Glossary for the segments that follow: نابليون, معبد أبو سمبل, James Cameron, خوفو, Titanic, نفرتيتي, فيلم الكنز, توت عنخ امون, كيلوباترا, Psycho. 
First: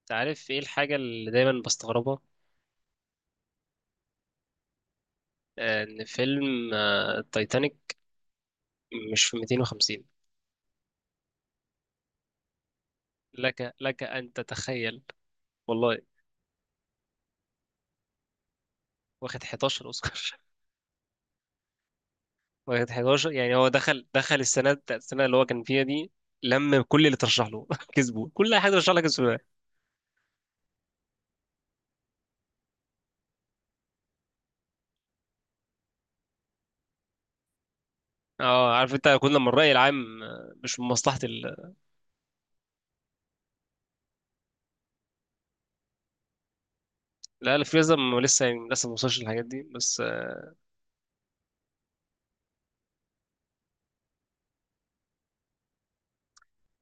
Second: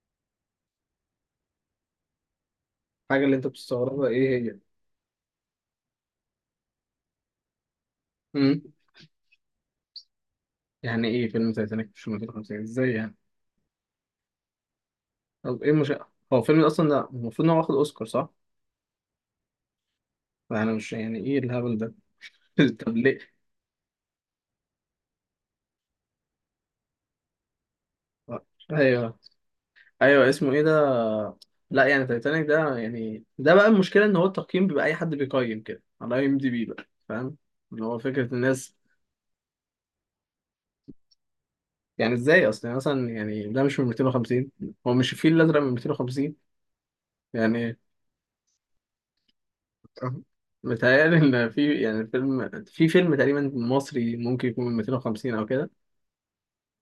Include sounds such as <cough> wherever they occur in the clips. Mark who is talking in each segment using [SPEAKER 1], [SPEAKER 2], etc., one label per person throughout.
[SPEAKER 1] انت عارف ايه الحاجة اللي دايما بستغربها؟
[SPEAKER 2] الحاجة اللي انت بتستغربها ايه هي؟
[SPEAKER 1] ان فيلم التايتانيك
[SPEAKER 2] امم.
[SPEAKER 1] مش في 250.
[SPEAKER 2] يعني ايه فيلم تايتانيك مش 1950 ازاي يعني؟
[SPEAKER 1] لك ان تتخيل.
[SPEAKER 2] طب ايه مش.
[SPEAKER 1] والله
[SPEAKER 2] هو فيلم اصلا ده المفروض ان هو واخد اوسكار صح؟
[SPEAKER 1] واخد 11 اوسكار.
[SPEAKER 2] يعني مش، يعني ايه الهبل ده؟
[SPEAKER 1] <laughs>
[SPEAKER 2] <laughs>
[SPEAKER 1] واخد
[SPEAKER 2] طب
[SPEAKER 1] 11،
[SPEAKER 2] ليه؟
[SPEAKER 1] يعني هو دخل السنة بتاعت السنة اللي هو كان فيها دي. لم كل اللي ترشح له <laughs> كسبه، كل حاجة ترشح لك
[SPEAKER 2] ايوه،
[SPEAKER 1] كسبوها.
[SPEAKER 2] ايوه، اسمه ايه ده؟ لا، يعني تايتانيك ده يعني ده بقى المشكلة ان هو التقييم بيبقى اي حد بيقيم كده على اي ام دي بي، بقى فاهم؟ اللي هو فكرة
[SPEAKER 1] اه،
[SPEAKER 2] الناس.
[SPEAKER 1] عارف انت كل لما الرأي العام مش من مصلحة ال...
[SPEAKER 2] يعني ازاي اصلا، يعني مثلا يعني ده مش من 250، هو مش الفيل الازرق من 250
[SPEAKER 1] لا لا، في
[SPEAKER 2] يعني.
[SPEAKER 1] لسه. لسه يعني لسه ما وصلش للحاجات دي، بس
[SPEAKER 2] أه. متهيألي إن في يعني فيلم في فيلم تقريبا مصري ممكن يكون من 250 أو كده.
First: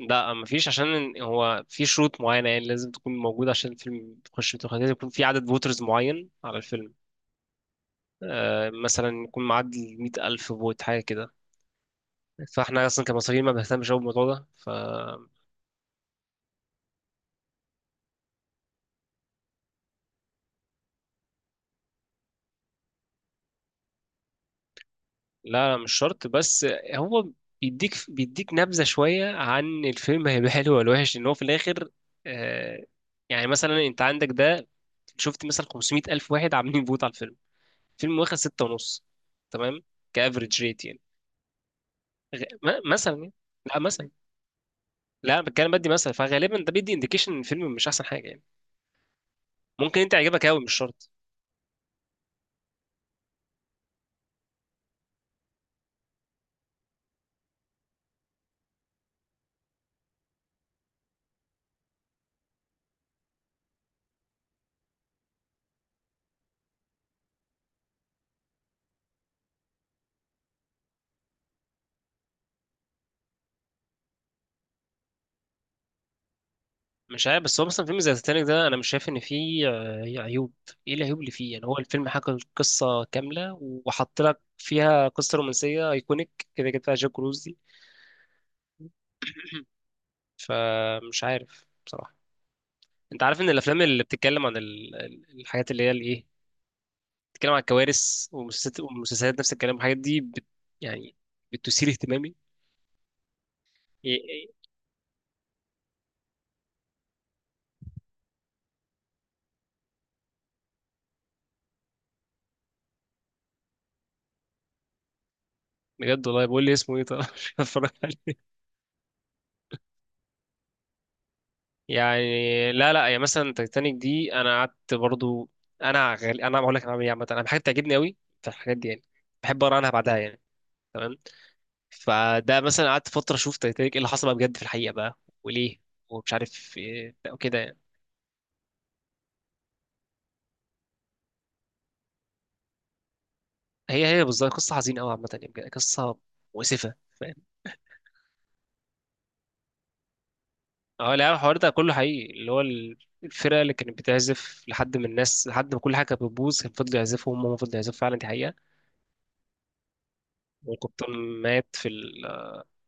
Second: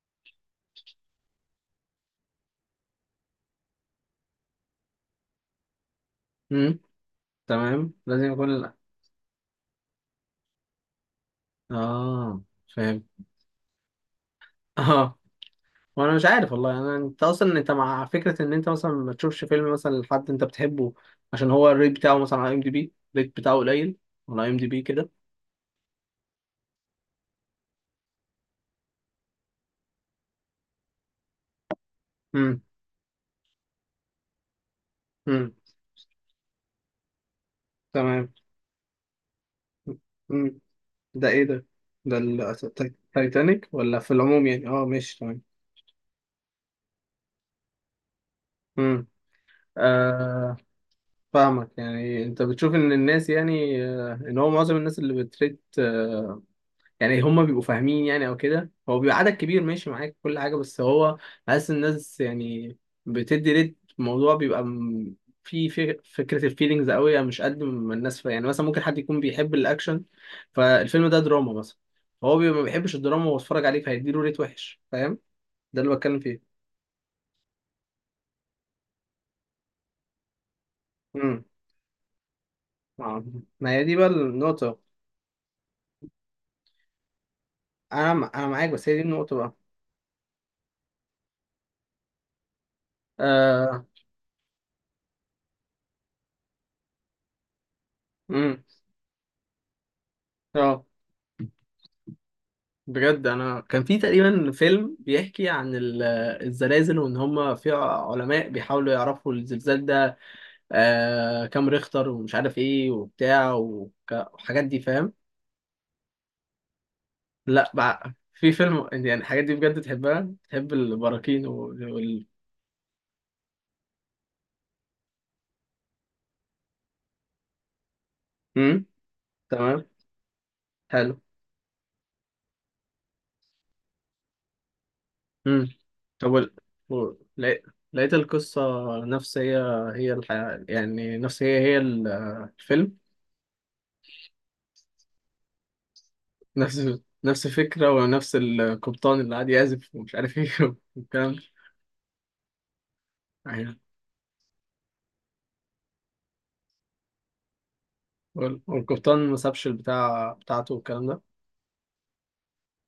[SPEAKER 1] لا، مفيش، عشان هو في شروط معينة يعني لازم تكون موجودة عشان الفيلم تخش في التقييم. لازم يكون في عدد فوترز معين على
[SPEAKER 2] امم.
[SPEAKER 1] الفيلم.
[SPEAKER 2] تمام، لازم يكون
[SPEAKER 1] آه مثلا يكون معدي 100 ألف فوت حاجة كده.
[SPEAKER 2] آه.
[SPEAKER 1] فاحنا
[SPEAKER 2] فاهم.
[SPEAKER 1] أصلا كمصريين ما بنهتمش أوي بالموضوع ده،
[SPEAKER 2] <laughs> آه.
[SPEAKER 1] فلا.
[SPEAKER 2] وأنا مش عارف والله، أنا أنت أصلا أنت مع فكرة إن أنت مثلا ما تشوفش فيلم مثلا لحد أنت بتحبه، عشان هو الريت بتاعه مثلا على أي إم دي بي الريت بتاعه قليل، على أي إم دي بي كده.
[SPEAKER 1] لا، مش شرط، بس هو بيديك نبذة شوية عن الفيلم، هيبقى حلو ولا وحش إن هو في الآخر.
[SPEAKER 2] امم.
[SPEAKER 1] آه. يعني مثلا أنت عندك ده، شفت
[SPEAKER 2] امم.
[SPEAKER 1] مثلا 500 ألف واحد عاملين فوت على الفيلم، الفيلم
[SPEAKER 2] تمام.
[SPEAKER 1] واخد ستة ونص، تمام،
[SPEAKER 2] امم.
[SPEAKER 1] كافريج ريت.
[SPEAKER 2] ده إيه ده؟ ده
[SPEAKER 1] غ... ما- مثلا يعني.
[SPEAKER 2] التايتانيك
[SPEAKER 1] لا
[SPEAKER 2] ولا
[SPEAKER 1] مثلا.
[SPEAKER 2] في العموم يعني؟ آه، ماشي
[SPEAKER 1] لا،
[SPEAKER 2] تمام.
[SPEAKER 1] بتكلم بدي مثلا، فغالبا ده بيدي انديكيشن ان الفيلم مش احسن حاجه يعني. ممكن انت يعجبك
[SPEAKER 2] امم.
[SPEAKER 1] قوي، مش شرط.
[SPEAKER 2] فاهمك، يعني انت بتشوف ان الناس، يعني ان هو معظم الناس اللي بتريد، يعني هم بيبقوا فاهمين، يعني او كده هو بيبقى عدد كبير ماشي معاك كل حاجه، بس هو حاسس الناس يعني بتدي ريت، الموضوع بيبقى في فكره الفيلينجز قوي، مش قد ما الناس يعني مثلا ممكن حد يكون بيحب الاكشن، فالفيلم ده دراما مثلا، هو بيبقى ما بيحبش الدراما وهو اتفرج عليه فهيديله ريت وحش، فاهم. ده اللي بتكلم فيه.
[SPEAKER 1] مش عارف، بس هو مثلا فيلم زي تitanic ده انا مش شايف ان فيه عيوب. ايه العيوب اللي
[SPEAKER 2] امم.
[SPEAKER 1] فيه يعني؟ هو الفيلم حكى القصه كامله
[SPEAKER 2] ما هي دي بقى
[SPEAKER 1] وحط لك
[SPEAKER 2] النقطه.
[SPEAKER 1] فيها قصه رومانسيه ايكونيك كده كده، فيها جاك كروز دي.
[SPEAKER 2] انا معاك، بس هي دي النقطه بقى.
[SPEAKER 1] <clears throat> فمش عارف بصراحه. انت عارف ان الافلام
[SPEAKER 2] آه،
[SPEAKER 1] اللي بتتكلم عن الحاجات اللي هي الايه، بتتكلم عن الكوارث،
[SPEAKER 2] امم.
[SPEAKER 1] ومسلسلات ومسلسلات نفس الكلام، الحاجات دي بت...
[SPEAKER 2] اه.
[SPEAKER 1] يعني بتثير اهتمامي.
[SPEAKER 2] بجد انا كان في
[SPEAKER 1] إيه،
[SPEAKER 2] تقريبا فيلم بيحكي عن الزلازل، وان هم في علماء بيحاولوا يعرفوا الزلزال ده كام ريختر ومش عارف ايه وبتاع والحاجات دي فاهم.
[SPEAKER 1] بجد، والله بقول لي اسمه ايه طب <laughs> مش
[SPEAKER 2] لا
[SPEAKER 1] هتفرج
[SPEAKER 2] بقى
[SPEAKER 1] عليه.
[SPEAKER 2] في فيلم يعني الحاجات دي بجد تحبها، تحب البراكين
[SPEAKER 1] يعني لا لا، يعني مثلا تايتانيك دي انا قعدت برضو. انا بقول لك انا بعمل ايه عامه. انا حاجه بتعجبني قوي في الحاجات
[SPEAKER 2] امم.
[SPEAKER 1] دي يعني، بحب اقرا
[SPEAKER 2] تمام.
[SPEAKER 1] عنها بعدها يعني. تمام.
[SPEAKER 2] حلو.
[SPEAKER 1] فده مثلا قعدت فتره اشوف تايتانيك ايه اللي حصل بقى بجد في الحقيقه بقى،
[SPEAKER 2] امم.
[SPEAKER 1] وليه،
[SPEAKER 2] طب
[SPEAKER 1] ومش عارف ايه بقى وكده
[SPEAKER 2] لقيت،
[SPEAKER 1] يعني.
[SPEAKER 2] لقيت القصة نفس هي، هي الحياة يعني نفس هي، هي الفيلم.
[SPEAKER 1] هي هي بالظبط قصه حزينه قوي عامه، يعني بجد قصه
[SPEAKER 2] نفس
[SPEAKER 1] مؤسفه.
[SPEAKER 2] <laughs>
[SPEAKER 1] فاهم.
[SPEAKER 2] نفس الفكرة ونفس القبطان اللي قاعد يعزف ومش عارف ايه <laughs>
[SPEAKER 1] اه لا،
[SPEAKER 2] والكلام ده
[SPEAKER 1] الحوار ده كله حقيقي، اللي هو الفرقه اللي
[SPEAKER 2] يعني.
[SPEAKER 1] كانت بتعزف لحد من الناس لحد ما كل حاجه كانت بتبوظ كان، فضلوا يعزفوا، هم فضلوا يعزفوا فعلا، دي حقيقه.
[SPEAKER 2] والقبطان ما سابش البتاع بتاعته والكلام
[SPEAKER 1] والقبطان
[SPEAKER 2] ده.
[SPEAKER 1] مات في ال...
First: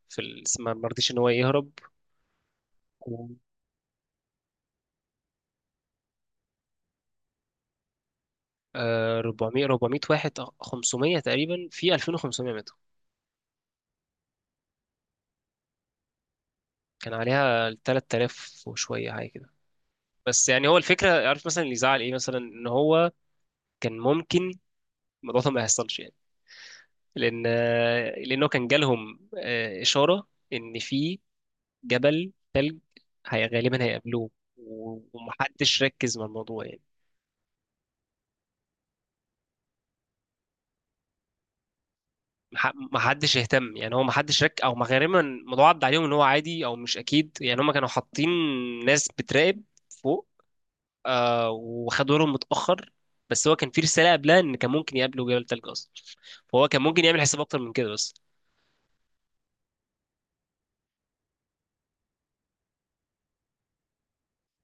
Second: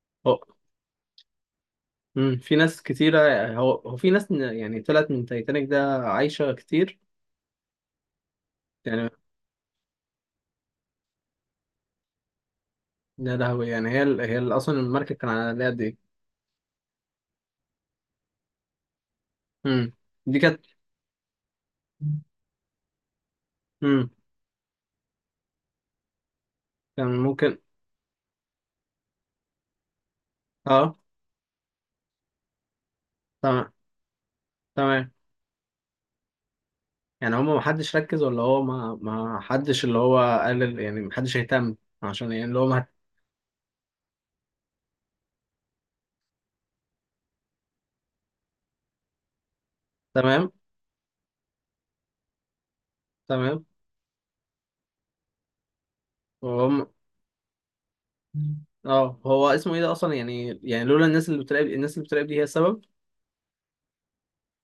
[SPEAKER 1] في
[SPEAKER 2] هو
[SPEAKER 1] ما رضيش ان هو يهرب.
[SPEAKER 2] مم، في ناس كتيرة،
[SPEAKER 1] و...
[SPEAKER 2] هو في ناس يعني طلعت من تايتانيك ده عايشة كتير يعني.
[SPEAKER 1] آه، 400 400 واحد، 500 تقريبا في 2500 ماتوا.
[SPEAKER 2] ده لهوي يعني، هي هي أصلا المركب كان على قد ايه.
[SPEAKER 1] كان عليها 3000 وشويه حاجه كده.
[SPEAKER 2] مم. دي
[SPEAKER 1] بس
[SPEAKER 2] كانت
[SPEAKER 1] يعني هو الفكره، عارف مثلا اللي يزعل ايه مثلا،
[SPEAKER 2] <laughs>
[SPEAKER 1] ان هو كان
[SPEAKER 2] مم.
[SPEAKER 1] ممكن الموضوع ده ما يحصلش يعني.
[SPEAKER 2] كان
[SPEAKER 1] لان
[SPEAKER 2] ممكن.
[SPEAKER 1] لانه كان جالهم اشاره ان
[SPEAKER 2] اه.
[SPEAKER 1] في جبل تلج هي
[SPEAKER 2] تمام.
[SPEAKER 1] غالبا هيقابلوه.
[SPEAKER 2] تمام،
[SPEAKER 1] ومحدش ركز مع الموضوع يعني.
[SPEAKER 2] يعني هما ما حدش ركز، ولا هو ما حدش اللي هو قال يعني ما حدش اهتم، عشان يعني اللي هو ما.
[SPEAKER 1] محدش اهتم يعني. هو محدش رك او ما- غالبا الموضوع عدى عليهم ان هو عادي او مش اكيد يعني. هم كانوا حاطين ناس بتراقب فوق.
[SPEAKER 2] تمام.
[SPEAKER 1] آه وخدوا بالهم متاخر. بس هو
[SPEAKER 2] تمام.
[SPEAKER 1] كان في رساله قبلها ان كان ممكن يقابلوا جبل تلج اصلا، فهو كان
[SPEAKER 2] هم.
[SPEAKER 1] ممكن يعمل حساب اكتر من كده بس.
[SPEAKER 2] اه، هو اسمه ايه ده اصلا يعني؟ يعني لولا الناس اللي بتراقب، الناس اللي بتراقب دي هي السبب.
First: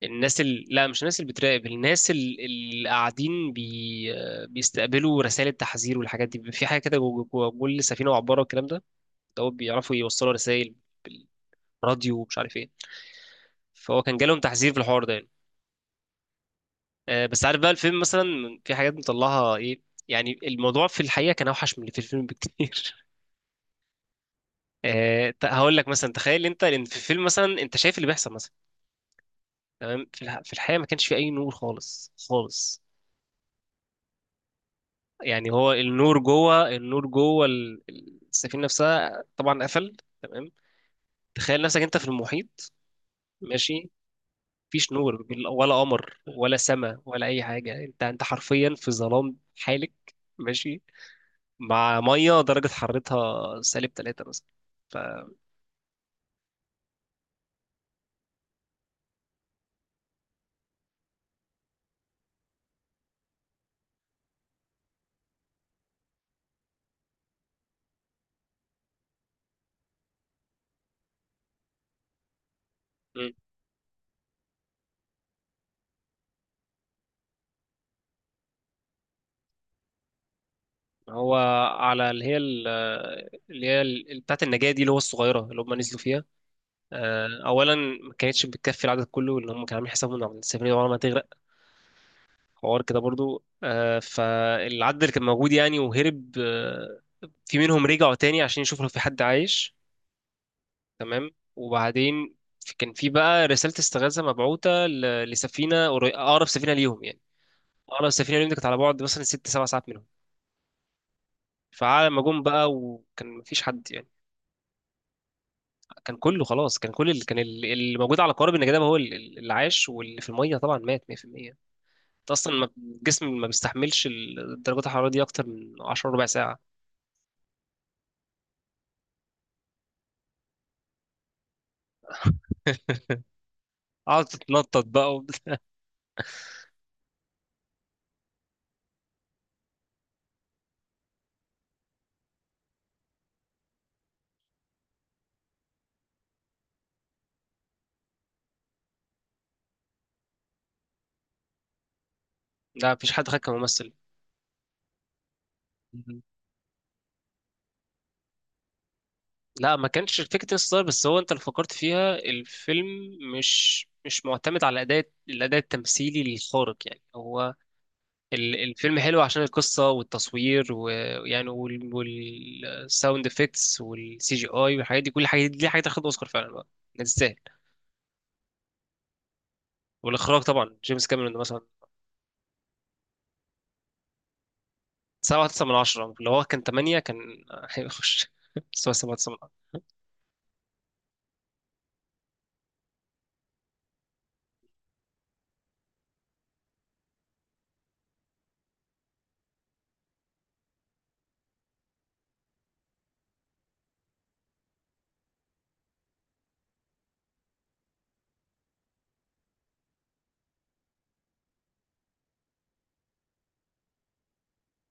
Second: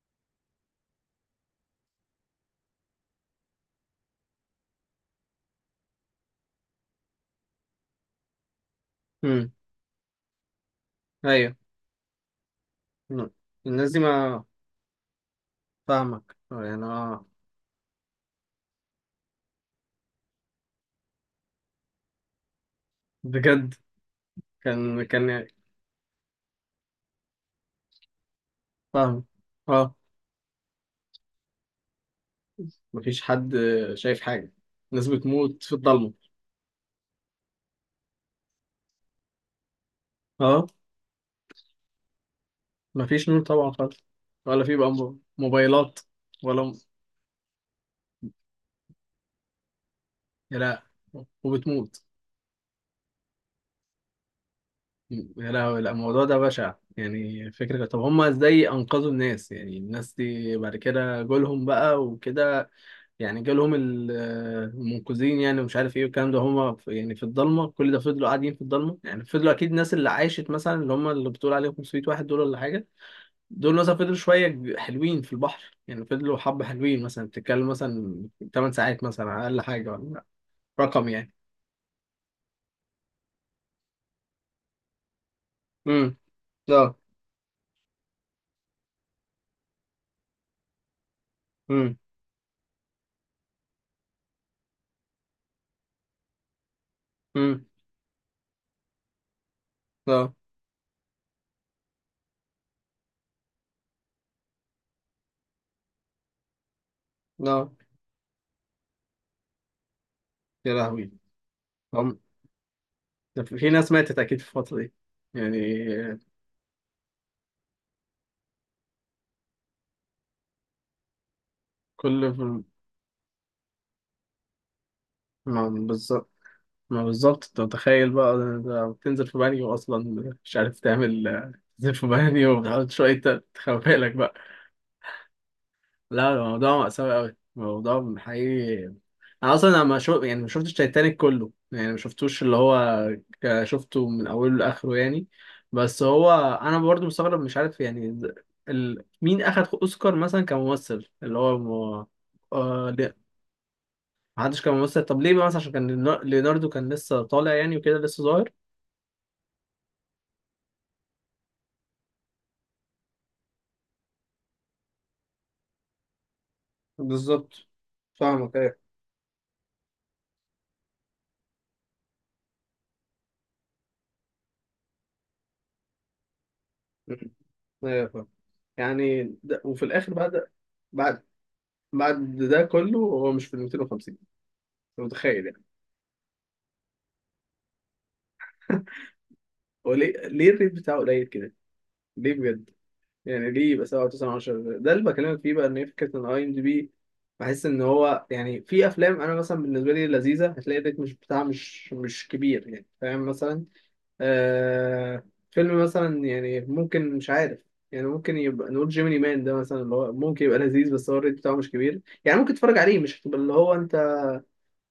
[SPEAKER 1] لا، مش الناس اللي بتراقب، الناس اللي قاعدين بي... آه، بيستقبلوا رسائل التحذير والحاجات دي. في حاجه كده جوه كل سفينه وعباره والكلام ده، ده هو
[SPEAKER 2] امم.
[SPEAKER 1] بيعرفوا يوصلوا رسائل
[SPEAKER 2] ايوه.
[SPEAKER 1] بالراديو ومش عارف ايه.
[SPEAKER 2] مم. الناس دي
[SPEAKER 1] فهو كان جالهم
[SPEAKER 2] ما.
[SPEAKER 1] تحذير في الحوار ده.
[SPEAKER 2] فاهمك، يعني اه.
[SPEAKER 1] بس عارف بقى، الفيلم مثلا في حاجات مطلعها ايه، يعني الموضوع في الحقيقه كان اوحش من اللي في الفيلم بكتير. <laughs>
[SPEAKER 2] بجد. كان كان
[SPEAKER 1] هقول لك مثلا، تخيل انت، لان في الفيلم مثلا انت شايف اللي بيحصل مثلا،
[SPEAKER 2] فاهم. اه.
[SPEAKER 1] تمام. في الحقيقه ما كانش في اي نور خالص خالص.
[SPEAKER 2] مفيش حد شايف حاجه، الناس
[SPEAKER 1] يعني
[SPEAKER 2] بتموت في
[SPEAKER 1] هو
[SPEAKER 2] الضلمه.
[SPEAKER 1] النور جوه، النور جوه السفينه نفسها طبعا قفل، تمام.
[SPEAKER 2] اه،
[SPEAKER 1] تخيل نفسك انت في المحيط،
[SPEAKER 2] مفيش نور طبعا
[SPEAKER 1] ماشي،
[SPEAKER 2] خالص. ولا في بقى
[SPEAKER 1] مفيش نور ولا
[SPEAKER 2] موبايلات.
[SPEAKER 1] قمر ولا
[SPEAKER 2] ولا.
[SPEAKER 1] سماء ولا اي حاجه، انت انت حرفيا في ظلام حالك، ماشي،
[SPEAKER 2] لا.
[SPEAKER 1] مع
[SPEAKER 2] وبتموت.
[SPEAKER 1] ميه درجه حرارتها سالب 3 مثلا. ف
[SPEAKER 2] يا لهوي، لا، الموضوع ده بشع. يعني فكرة، طب هما ازاي انقذوا الناس يعني؟ الناس دي بعد كده جولهم بقى وكده، يعني جالهم المنقذين يعني ومش عارف ايه والكلام ده، هما يعني في الضلمة كل ده فضلوا قاعدين في الضلمة. يعني فضلوا اكيد الناس اللي عاشت مثلا، اللي هما اللي بتقول عليهم 500 واحد دول ولا حاجة،
[SPEAKER 1] مم.
[SPEAKER 2] دول مثلا فضلوا شوية حلوين في البحر يعني، فضلوا حبة حلوين مثلا، بتتكلم مثلا 8 ساعات مثلا على اقل حاجة، ولا رقم يعني.
[SPEAKER 1] فهو على بتاعه النجاه دي، اللي هو الصغيره اللي هم نزلوا
[SPEAKER 2] امم.
[SPEAKER 1] فيها.
[SPEAKER 2] لا.
[SPEAKER 1] اولا ما كانتش بتكفي العدد كله اللي هم كانوا عاملين حسابهم ان السفينه دي عمرها ما هتغرق،
[SPEAKER 2] امم.
[SPEAKER 1] حوار كده برضو، فالعدد اللي كان موجود يعني وهرب، في
[SPEAKER 2] امم.
[SPEAKER 1] منهم رجعوا تاني عشان يشوفوا لو في حد عايش،
[SPEAKER 2] لا.
[SPEAKER 1] تمام. وبعدين كان في بقى رساله استغاثه مبعوثه اقرب سفينه ليهم يعني.
[SPEAKER 2] لا.
[SPEAKER 1] اه، لو السفينه اليوم دي كانت على بعد مثلا ست سبع ساعات منهم،
[SPEAKER 2] يا لهوي.
[SPEAKER 1] فعلى ما جم بقى وكان
[SPEAKER 2] ده في
[SPEAKER 1] مفيش
[SPEAKER 2] في
[SPEAKER 1] حد
[SPEAKER 2] ناس
[SPEAKER 1] يعني،
[SPEAKER 2] ماتت أكيد في الفترة دي يعني.
[SPEAKER 1] كان كله خلاص. كان كل اللي كان اللي موجود على قارب النجاة ده هو اللي عاش، واللي في الميه طبعا مات 100%. انت
[SPEAKER 2] كل.
[SPEAKER 1] اصلا الجسم ما بيستحملش درجات الحراره دي اكتر
[SPEAKER 2] ما
[SPEAKER 1] من 10 ربع
[SPEAKER 2] بالظبط.
[SPEAKER 1] ساعه.
[SPEAKER 2] ما بالظبط، أنت متخيل بقى ده بتنزل في بانيو أصلا مش عارف تعمل، تنزل في بانيو وبتحاول شوية
[SPEAKER 1] <laughs>
[SPEAKER 2] تخبي لك
[SPEAKER 1] قعد
[SPEAKER 2] بقى.
[SPEAKER 1] تتنطط بقى <laughs>
[SPEAKER 2] لا، الموضوع مأساوي أوي، الموضوع حقيقي. أنا أصلا أنا ما شو... يعني ما شفتش تايتانيك كله، يعني ما شفتوش اللي هو شفته من أوله لآخره يعني، بس هو أنا برضو مستغرب مش عارف يعني. مين أخد أوسكار مثلا كممثل اللي هو؟ م...
[SPEAKER 1] لا مفيش حد خد كممثل.
[SPEAKER 2] ما حدش كان ممثل، طب ليه بقى؟ مثلا عشان كان
[SPEAKER 1] مهم.
[SPEAKER 2] ليوناردو كان لسه طالع يعني وكده لسه صغير.
[SPEAKER 1] لا، ما كانش فكرة الستار، بس هو انت اللي فكرت فيها. الفيلم مش معتمد على الاداء التمثيلي الخارق يعني. هو
[SPEAKER 2] بالظبط. فاهمك ايه.
[SPEAKER 1] الفيلم حلو عشان القصة والتصوير ويعني، والساوند افكتس والسي جي اي والحاجات دي. كل حاجة دي حاجة تاخد اوسكار فعلا بقى، ما تستاهل.
[SPEAKER 2] ايوه، فاهم. يعني ده، وفي الاخر
[SPEAKER 1] والاخراج طبعا جيمس
[SPEAKER 2] بعد
[SPEAKER 1] كاميرون مثلا.
[SPEAKER 2] بعد ده كله هو مش في ال 250؟ انت متخيل
[SPEAKER 1] سبعة
[SPEAKER 2] يعني.
[SPEAKER 1] تسعة من عشرة. لو هو كان تمانية كان هيخش، <laughs> بس هو سبعة تسعة من عشرة.
[SPEAKER 2] <laughs> هو ليه الريت بتاعه قليل كده؟ ليه بجد؟ يعني ليه يبقى 7 9 10؟ ده اللي بكلمك فيه بقى، ان هي فكره ان اي ام دي بي، بحس ان هو يعني في افلام انا مثلا بالنسبه لي لذيذه هتلاقي الريت مش بتاعها مش كبير يعني فاهم مثلا. آه، فيلم مثلا يعني ممكن مش عارف، يعني ممكن يبقى نقول جيميني مان ده مثلا، اللي هو ممكن يبقى لذيذ بس هو الريت بتاعه مش كبير، يعني ممكن تتفرج عليه، مش هتبقى اللي هو انت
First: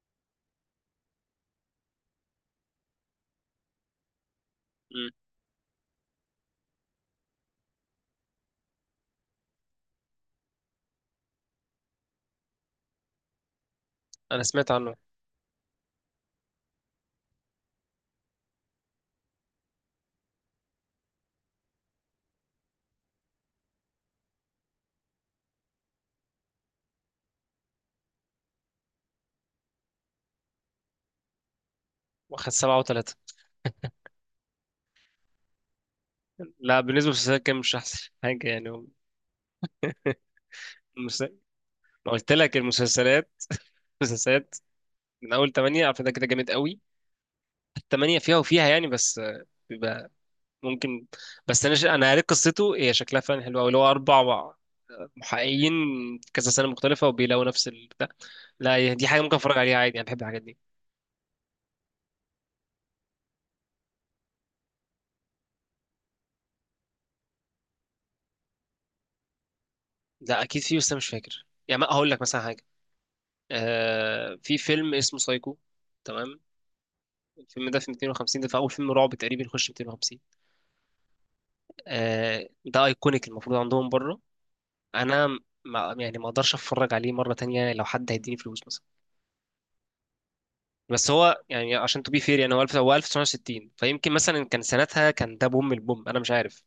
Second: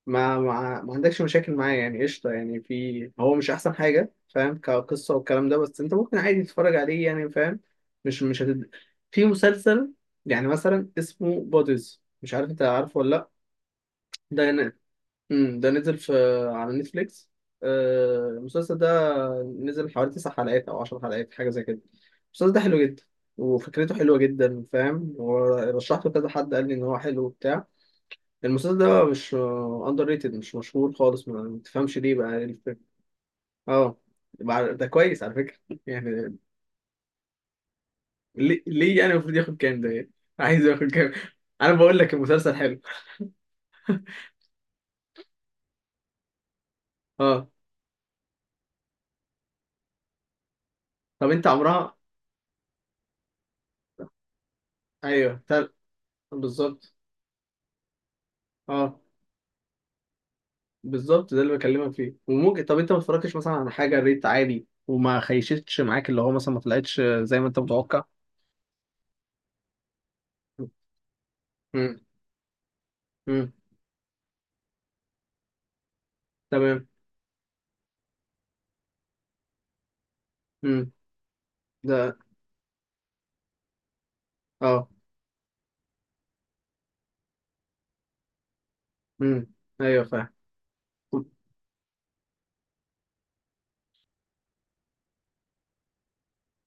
[SPEAKER 2] ما عندكش مشاكل معاه يعني قشطه، يعني في، هو مش احسن حاجه فاهم
[SPEAKER 1] مم.
[SPEAKER 2] كقصه والكلام ده، بس انت ممكن عادي تتفرج عليه يعني فاهم. مش مش هتد... في مسلسل يعني مثلا اسمه بوديز، مش عارف انت عارفه ولا.
[SPEAKER 1] أنا
[SPEAKER 2] لا،
[SPEAKER 1] سمعت
[SPEAKER 2] ده.
[SPEAKER 1] عنه.
[SPEAKER 2] امم. ده نزل في، على نتفليكس، المسلسل ده نزل حوالي تسع حلقات او عشر حلقات حاجه زي كده. المسلسل ده حلو جدا، وفكرته حلوه جدا فاهم، ورشحته كذا حد قال لي ان هو حلو وبتاع. المسلسل ده مش اندر ريتد، مش مشهور خالص، ما تفهمش ليه بقى إيه
[SPEAKER 1] واخد
[SPEAKER 2] الفكرة.
[SPEAKER 1] سبعة وتلاتة.
[SPEAKER 2] اه. ده كويس على فكره <laughs> يعني.
[SPEAKER 1] لا، بالنسبة للمسلسلات كان مش أحسن حاجة
[SPEAKER 2] ليه
[SPEAKER 1] يعني. هو
[SPEAKER 2] ليه يعني المفروض ياخد كام ده <laughs> يعني؟ عايز ياخد كام؟
[SPEAKER 1] المس-
[SPEAKER 2] انا بقول
[SPEAKER 1] ما
[SPEAKER 2] لك
[SPEAKER 1] قلت
[SPEAKER 2] المسلسل
[SPEAKER 1] لك،
[SPEAKER 2] حلو.
[SPEAKER 1] المسلسلات <laughs> المسلسلات من أول تمانية عارف ده كده جامد قوي،
[SPEAKER 2] اه.
[SPEAKER 1] التمانية فيها وفيها يعني، بس ممكن.
[SPEAKER 2] طب انت
[SPEAKER 1] بس
[SPEAKER 2] عمرها؟
[SPEAKER 1] انا قريت قصته هي، شكلها فعلا حلو قوي، اللي هو اربع
[SPEAKER 2] ايوه
[SPEAKER 1] محققين في كذا سنه
[SPEAKER 2] بالظبط.
[SPEAKER 1] مختلفه وبيلاقوا نفس البتاع. لا، هي
[SPEAKER 2] اه،
[SPEAKER 1] دي حاجه ممكن اتفرج عليها عادي، انا بحب الحاجات دي.
[SPEAKER 2] بالظبط ده اللي بكلمك فيه، وممكن طب انت ما اتفرجتش مثلا على حاجه ريت عالي وما خيشتش معاك، اللي هو مثلا ما طلعتش زي ما انت متوقع؟
[SPEAKER 1] لا اكيد في، بس انا مش فاكر يعني، ما
[SPEAKER 2] امم.
[SPEAKER 1] هقول لك مثلا حاجه.
[SPEAKER 2] امم.
[SPEAKER 1] في فيلم اسمه سايكو، تمام.
[SPEAKER 2] تمام.
[SPEAKER 1] الفيلم ده في 250، ده في اول فيلم رعب تقريبا يخش 250.
[SPEAKER 2] امم. ده.
[SPEAKER 1] ده ايكونيك المفروض عندهم بره.
[SPEAKER 2] اه.
[SPEAKER 1] انا ما يعني ما اقدرش اتفرج عليه مره تانية لو حد هيديني فلوس مثلا.
[SPEAKER 2] امم. ايوه فاهم.
[SPEAKER 1] بس هو يعني عشان تو بي فير يعني، هو 1000 هو 1960، فيمكن مثلا كان سنتها كان ده بوم البوم انا مش عارف،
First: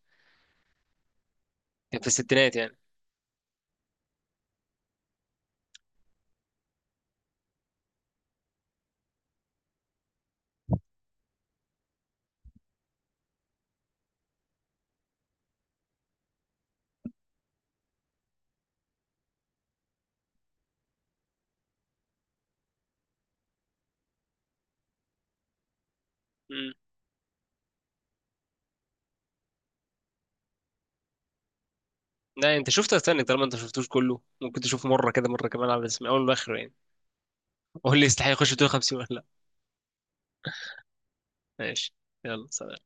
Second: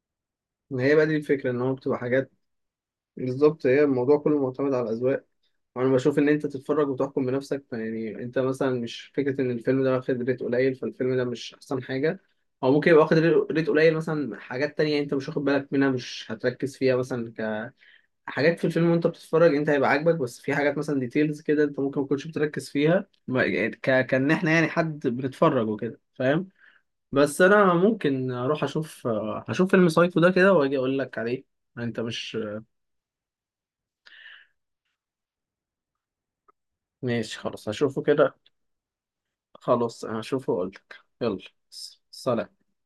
[SPEAKER 2] ما هي بقى دي الفكره ان هو بتبقى
[SPEAKER 1] كان في
[SPEAKER 2] حاجات.
[SPEAKER 1] الستينات يعني.
[SPEAKER 2] بالظبط، هي الموضوع كله معتمد على الاذواق. وانا بشوف ان انت تتفرج وتحكم بنفسك يعني، انت مثلا مش فكره ان الفيلم ده واخد ريت قليل فالفيلم ده مش احسن حاجه، او ممكن يبقى واخد ريت قليل مثلا، حاجات تانية انت مش واخد بالك منها مش هتركز فيها مثلا، حاجات في الفيلم وانت بتتفرج انت هيبقى عاجبك، بس في حاجات مثلا ديتيلز كده انت ممكن ما تكونش بتركز فيها يعني كان احنا يعني حد بنتفرج وكده فاهم.
[SPEAKER 1] امم
[SPEAKER 2] بس انا ممكن اروح اشوف، هشوف فيلم سايكو ده كده واجي اقول لك عليه. انت مش.
[SPEAKER 1] لا، انت شفت تايتانيك طالما انت شفتوش كله، ممكن تشوفه مره كده مره كمان على اسم اول واخره يعني.
[SPEAKER 2] ماشي خلاص
[SPEAKER 1] قول
[SPEAKER 2] هشوفه
[SPEAKER 1] لي يستحق
[SPEAKER 2] كده.
[SPEAKER 1] يخش دور 50 ولا لا.
[SPEAKER 2] خلاص هشوفه واقول لك. يلا.
[SPEAKER 1] ماشي، يلا
[SPEAKER 2] سلام.
[SPEAKER 1] سلام.